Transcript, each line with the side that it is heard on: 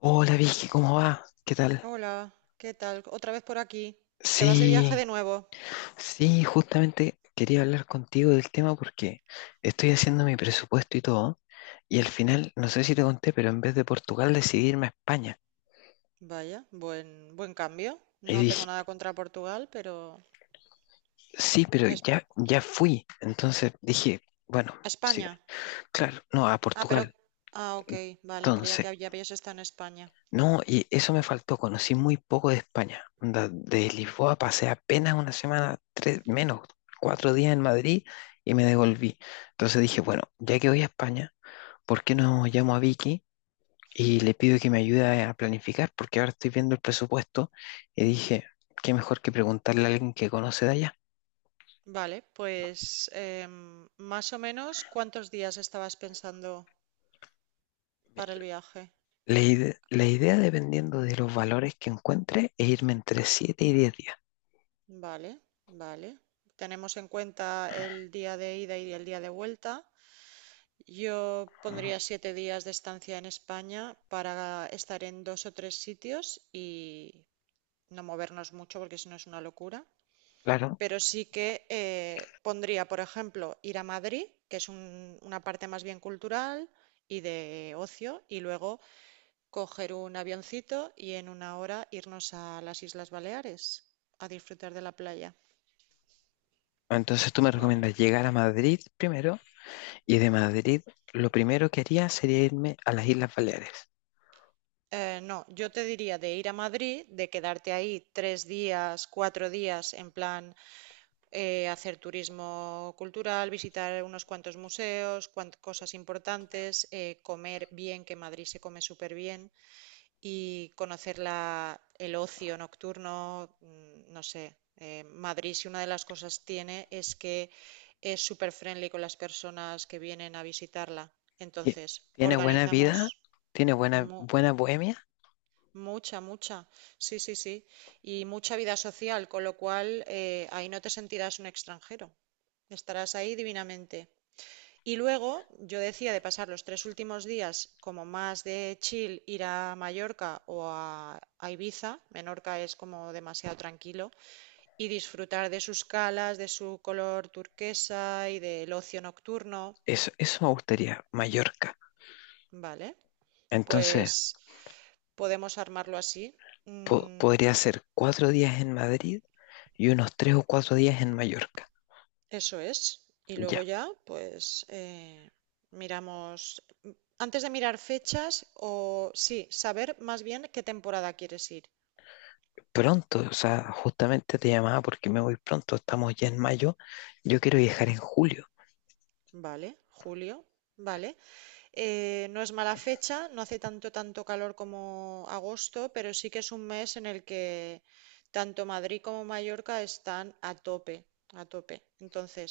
left: Hola Vicky, ¿cómo va? ¿Qué tal?
right: Hola, ¿qué tal? Otra vez por aquí. ¿Te vas de viaje
left: Sí,
right: de nuevo?
left: sí, justamente quería hablar contigo del tema porque estoy haciendo mi presupuesto y todo, y al final, no sé si te conté, pero en vez de Portugal decidí irme a España.
right: Vaya, buen cambio.
left: Y
right: No tengo
left: dije,
right: nada contra Portugal, pero...
left: sí, pero
right: Esp-
left: ya fui. Entonces dije, bueno, sí,
right: España.
left: claro, no, a
right: Ah, pero...
left: Portugal.
right: Ah, ok, vale, creía
left: Entonces.
right: que ya habías estado en España.
left: No, y eso me faltó, conocí muy poco de España. Onda, de Lisboa pasé apenas una semana, tres, menos, 4 días en Madrid y me devolví. Entonces dije, bueno, ya que voy a España, ¿por qué no llamo a Vicky y le pido que me ayude a planificar? Porque ahora estoy viendo el presupuesto y dije, qué mejor que preguntarle a alguien que conoce de allá.
right: Vale, pues más o menos, ¿cuántos días estabas pensando para el viaje?
left: La idea, dependiendo de los valores que encuentre, es irme entre 7 y 10 días.
right: Vale, vale. Tenemos en cuenta el día de ida y el día de vuelta. Yo
left: Mm.
right: pondría 7 días de estancia en España para estar en dos o tres sitios y no movernos mucho porque si no es una locura.
left: Claro.
right: Pero sí que pondría, por ejemplo, ir a Madrid, que es una parte más bien cultural y de ocio, y luego coger un avioncito y en una hora irnos a las Islas Baleares a disfrutar de la playa.
left: Entonces tú me recomiendas llegar a Madrid primero. Y de Madrid, lo primero que haría sería irme a las Islas Baleares.
right: No, yo te diría de ir a Madrid, de quedarte ahí 3 días, 4 días en plan hacer turismo cultural, visitar unos cuantos museos, cosas importantes, comer bien, que en Madrid se come súper bien, y conocer el ocio nocturno, no sé. Madrid, si una de las cosas tiene es que es súper friendly con las personas que vienen a visitarla.
left: Ti-
right: Entonces,
left: Tiene buena
right: organizamos
left: vida, tiene buena,
right: mu-
left: buena bohemia.
right: mucha, mucha, sí, sí, sí, y mucha vida social, con lo cual ahí no te sentirás un extranjero. Estarás ahí divinamente. Y luego yo decía de pasar los 3 últimos días como más de chill, ir a Mallorca o a Ibiza. Menorca es como demasiado tranquilo, y disfrutar de sus calas, de su color turquesa y del ocio nocturno,
left: Eso me gustaría, Mallorca.
right: ¿vale?
left: Entonces,
right: Pues podemos armarlo así. Mm.
left: podría ser 4 días en Madrid y unos 3 o 4 días en Mallorca.
right: Eso es. Y luego
left: Ya,
right: ya, pues miramos, antes de mirar fechas, o sí, saber más bien qué temporada quieres ir.
left: pronto, o sea, justamente te llamaba porque me voy pronto. Estamos ya en mayo. Yo quiero viajar en julio.
right: Vale, julio, vale. No es mala fecha, no hace tanto, tanto calor como agosto, pero sí que es un mes en el que tanto Madrid como Mallorca están a tope, a tope. Entonces,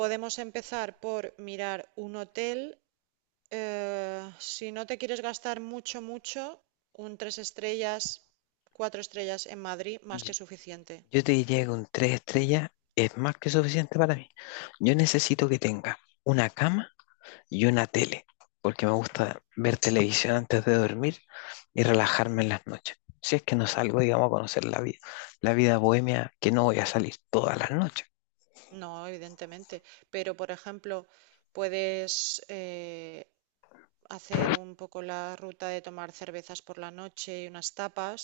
right: podemos empezar por mirar un hotel. Si no te quieres gastar mucho, mucho, un tres estrellas, cuatro estrellas en Madrid, más
left: Y-
right: que suficiente.
left: Yo te diría que con 3 estrellas es más que suficiente para mí. Yo necesito que tenga una cama y una tele, porque me
right: Mm.
left: gusta ver televisión antes de dormir y relajarme en las noches. Si es que no salgo, digamos, a conocer la vida bohemia, que no voy a salir todas las noches.
right: No, evidentemente. Pero, por ejemplo, puedes hacer un poco la ruta de tomar cervezas por la noche y unas tapas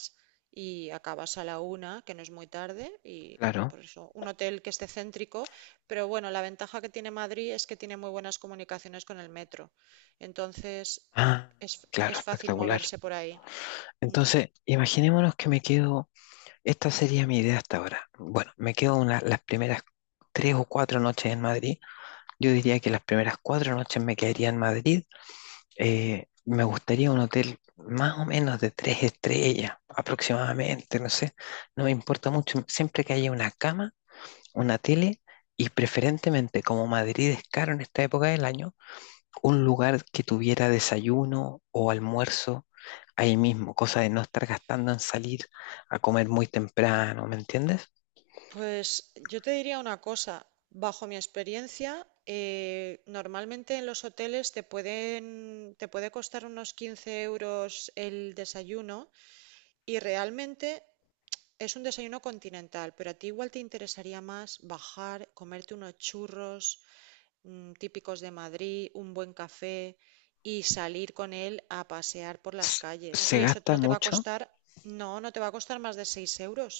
right: y acabas a la una, que no es muy tarde, y
left: Claro.
right: por eso un hotel que esté céntrico, pero bueno, la ventaja que tiene Madrid es que tiene muy buenas comunicaciones con el metro, entonces
left: Ah,
right: es,
left: claro,
right: es fácil
left: espectacular.
right: moverse por ahí. Mm.
left: Entonces, imaginémonos que me quedo, esta sería mi idea hasta ahora. Bueno, me quedo una, las primeras 3 o 4 noches en Madrid. Yo diría que las primeras 4 noches me quedaría en Madrid. Me gustaría un hotel más o menos de 3 estrellas, aproximadamente, no sé. No me importa mucho. Siempre que haya una cama, una tele y preferentemente, como Madrid es caro en esta época del año, un lugar que tuviera desayuno o almuerzo ahí mismo, cosa de no estar gastando en salir a comer muy temprano, ¿me entiendes?
right: Pues yo te diría una cosa, bajo mi experiencia, normalmente en los hoteles te puede costar unos 15 euros el desayuno. Y realmente es un desayuno continental, pero a ti igual te interesaría más bajar, comerte unos churros típicos de Madrid, un buen café y salir con él a pasear por las
left: S-
right: calles.
left: Se
right: Y eso
left: gasta
right: no te va a
left: mucho.
right: costar, no, no te va a costar más de 6 euros.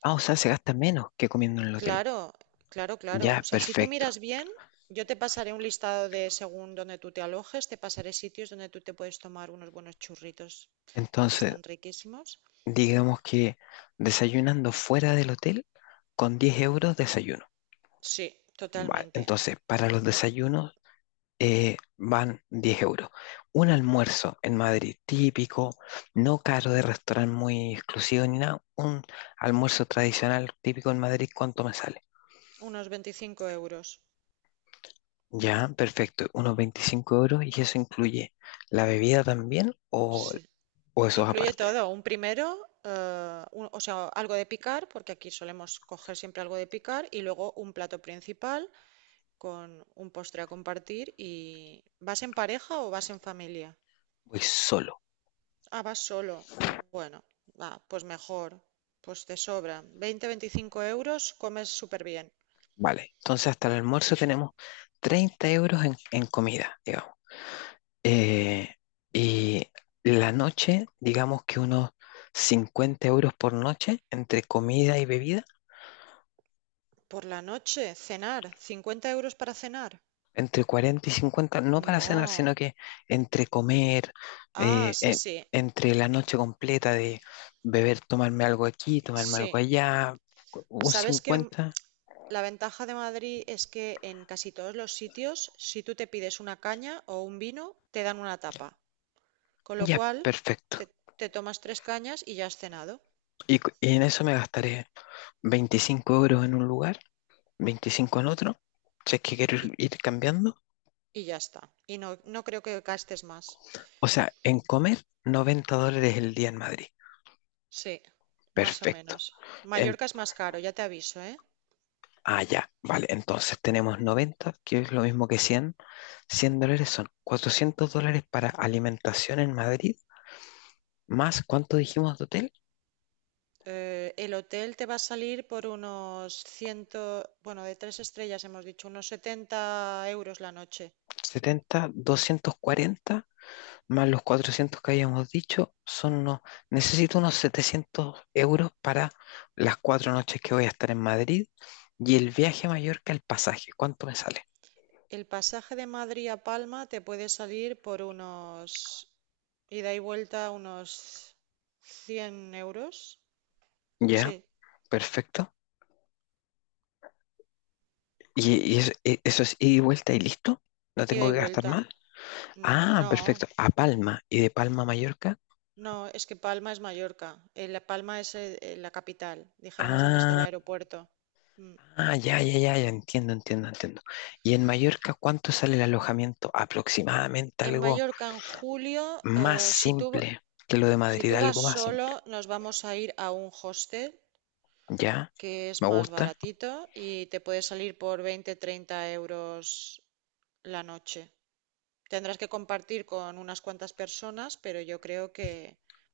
left: Ah, o sea, se gasta menos que comiendo en el hotel.
right: Claro, claro, claro.
left: Ya,
right: O sea, si tú
left: perfecto.
right: miras bien, yo te pasaré un listado de según donde tú te alojes, te pasaré sitios donde tú te puedes tomar unos buenos churritos que
left: Entonces,
right: están riquísimos.
left: digamos que desayunando fuera del hotel, con 10 euros desayuno.
right: Sí,
left: Vale,
right: totalmente.
left: entonces, para los desayunos van 10 euros. Un almuerzo en Madrid típico, no caro de restaurante muy exclusivo ni nada. Un almuerzo tradicional típico en Madrid, ¿cuánto me sale?
right: Unos 25 euros.
left: Ya, perfecto, unos 25 euros y eso incluye la bebida también
right: Sí.
left: o eso es
right: Incluye
left: aparte.
right: todo, un primero, o sea, algo de picar, porque aquí solemos coger siempre algo de picar, y luego un plato principal con un postre a compartir. Y ¿vas en pareja o vas en familia?
left: Voy solo.
right: Ah, vas solo. Bueno, ah, pues mejor, pues te sobra. 20-25 euros, comes súper bien.
left: Vale, entonces hasta el almuerzo tenemos 30 euros en comida, digamos. Eh, y la noche, digamos que unos 50 euros por noche entre comida y bebida,
right: Por la noche, cenar, 50 euros para cenar.
left: entre 40 y 50 no para cenar, sino
right: No.
left: que entre comer,
right: Ah,
left: eh,
right: sí,
left: en-
right: sí,
left: entre la noche completa de beber, tomarme algo aquí, tomarme algo
right: sí.
left: allá, un
right: ¿Sabes qué?
left: 50.
right: La ventaja de Madrid es que en casi todos los sitios, si tú te pides una caña o un vino, te dan una tapa. Con lo
left: Ya
right: cual,
left: perfecto.
right: te tomas tres cañas y ya has cenado.
left: Y, y en eso me gastaré 25 euros en un lugar, 25 en otro, si es que quiero
right: Y,
left: ir cambiando.
right: y ya está. Y no, no creo que gastes más.
left: O sea, en comer, 90 dólares el día en Madrid.
right: Sí, más o
left: Perfecto.
right: menos.
left: En,
right: Mallorca es más caro, ya te aviso, ¿eh?
left: ah, ya, vale. Entonces tenemos 90, que es lo mismo que 100. 100 dólares son 400 dólares para alimentación en Madrid, más, ¿cuánto dijimos de hotel?
right: El hotel te va a salir por unos 100, bueno, de tres estrellas hemos dicho, unos 70 euros la noche.
left: 70, 240, más los 400 que habíamos dicho, son unos, necesito unos 700 euros para las 4 noches que voy a estar en Madrid y el viaje a Mallorca, el pasaje, ¿cuánto me sale?
right: El pasaje de Madrid a Palma te puede salir por unos... Ida y vuelta unos 100 euros.
left: Ya,
right: Sí,
left: perfecto. Y eso, eso es ida y vuelta y listo? ¿No
right: ida
left: tengo
right: y
left: que gastar
right: vuelta.
left: más? Ah,
right: No,
left: perfecto. A Palma. ¿Y de Palma a Mallorca?
right: no, es que Palma es Mallorca. La Palma es la capital. Dijéramos dónde está el
left: Ah,
right: aeropuerto. Mm.
left: ah, ya, ya, ya, ya. Entiendo, entiendo, entiendo. ¿Y en Mallorca cuánto sale el alojamiento? Aproximadamente
right: En
left: algo
right: Mallorca en julio,
left: más simple que lo de
right: si
left: Madrid,
right: tú vas
left: algo más
right: solo,
left: simple.
right: nos vamos a ir a un hostel
left: ¿Ya?
right: que es
left: ¿Me
right: más
left: gusta?
right: baratito y te puede salir por 20-30 euros la noche. Tendrás que compartir con unas cuantas personas, pero yo creo que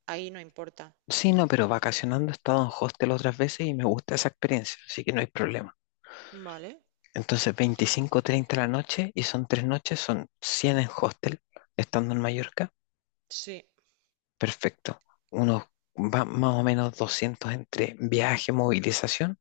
right: ahí no importa.
left: Sí, no, pero vacacionando he estado en hostel otras veces y me gusta esa experiencia, así que no hay problema.
right: Vale,
left: Entonces, 25 30 la noche y son 3 noches, son 100 en hostel, estando en Mallorca.
right: sí.
left: Perfecto. Unos más o menos 200 entre viaje, movilización.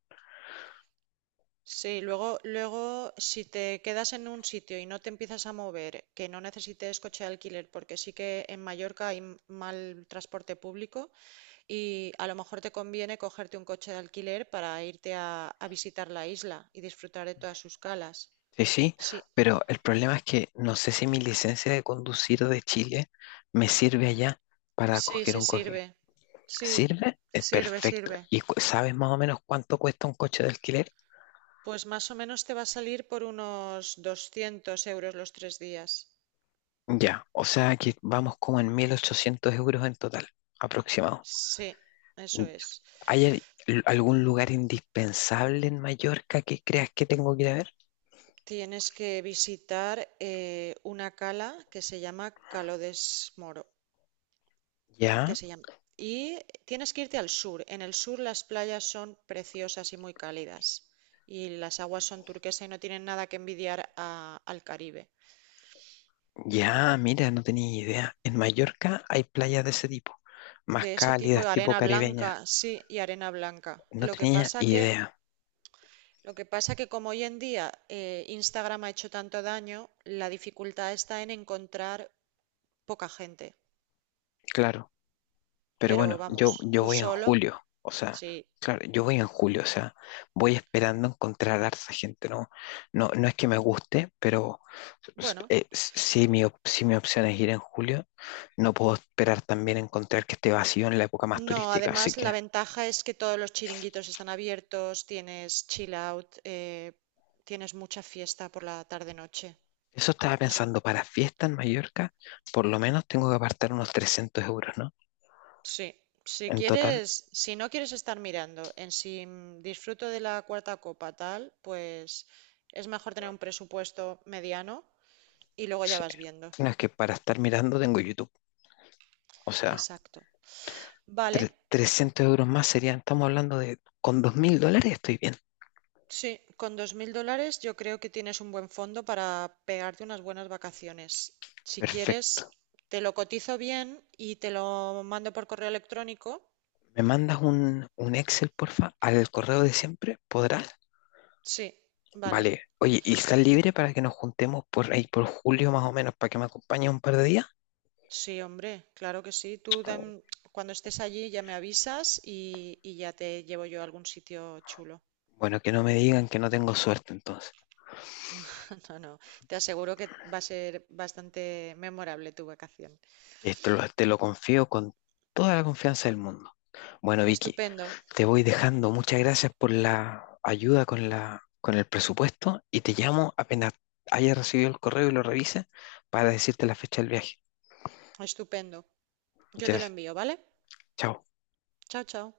right: Sí, luego, luego, si te quedas en un sitio y no te empiezas a mover, que no necesites coche de alquiler, porque sí que en Mallorca hay mal transporte público y a lo mejor te conviene cogerte un coche de alquiler para irte a visitar la isla y disfrutar de todas sus calas.
left: Sí, sí,
right: Sí,
left: pero el problema es que no sé si mi licencia de conducir de Chile me sirve allá para
right: sí,
left: coger
right: sí
left: un coche.
right: sirve. Sí,
left: ¿Sirve? Es
right: sirve,
left: perfecto.
right: sirve.
left: ¿Y sabes más o menos cuánto cuesta un coche de alquiler?
right: Pues más o menos te va a salir por unos 200 euros los 3 días.
left: Ya, o sea que vamos como en 1800 euros en total, aproximado.
right: Sí, eso
left: Mm.
right: es.
left: ¿Hay algún lugar indispensable en Mallorca que creas que tengo que ir a ver?
right: Tienes que visitar una cala que se llama Calo Moro, que
left: Ya.
right: se llama. Y tienes que irte al sur. En el sur las playas son preciosas y muy cálidas. Y las aguas son turquesa y no tienen nada que envidiar al Caribe.
left: Ya, mira, no tenía idea. En Mallorca hay playas de ese tipo, más
right: De ese tipo
left: cálidas,
right: de
left: tipo
right: arena
left: caribeña.
right: blanca, sí, y arena blanca.
left: No tenía idea,
right: Lo que pasa que como hoy en día Instagram ha hecho tanto daño, la dificultad está en encontrar poca gente.
left: claro. Pero
right: Pero
left: bueno,
right: vamos,
left: yo
right: tú
left: voy en
right: solo,
left: julio, o sea,
right: sí.
left: claro, yo voy en julio, o sea, voy esperando encontrar harta gente, ¿no? No, no es que me guste, pero
right: Bueno,
left: si mi opción es ir en julio, no puedo esperar también encontrar que esté vacío en la época más
right: no,
left: turística, así
right: además la
left: que…
right: ventaja es que todos los chiringuitos están abiertos, tienes chill out, tienes mucha fiesta por la tarde-noche.
left: Eso estaba
right: Eso-
left: pensando, para fiesta en Mallorca, por lo menos tengo que apartar unos 300 euros, ¿no?
right: Sí, si
left: En total,
right: quieres, si no quieres estar mirando en si disfruto de la cuarta copa tal, pues es mejor tener un presupuesto mediano y luego ya
left: sí.
right: vas viendo.
left: No es que para estar mirando tengo YouTube. O sea,
right: Exacto. Vale,
left: 300 euros más serían, estamos hablando de, con 2000 dólares estoy bien.
right: sí, con $2000 yo creo que tienes un buen fondo para pegarte unas buenas vacaciones. Si quieres,
left: Perfecto.
right: te lo cotizo bien y te lo mando por correo electrónico.
left: ¿Me mandas un Excel, porfa, al correo de siempre? ¿Podrás?
right: Sí, vale.
left: Vale. Oye, ¿y estás libre para que nos juntemos por ahí, por julio más o menos, para que me acompañes un par de días?
right: Sí, hombre, claro que sí. Cuando estés allí ya me avisas y ya te llevo yo a algún sitio chulo.
left: Bueno, que no me digan que no tengo suerte entonces.
right: No, no, te aseguro que va a ser bastante memorable tu vacación.
left: Esto lo- te lo confío con toda la confianza del mundo. Bueno, Vicky,
right: Estupendo,
left: te voy dejando. Muchas gracias por la ayuda con la, con el presupuesto y te llamo apenas haya recibido el correo y lo revise para decirte la fecha del viaje.
right: estupendo. Yo te lo
left: Entonces,
right: envío, ¿vale?
left: chao.
right: Chao, chao.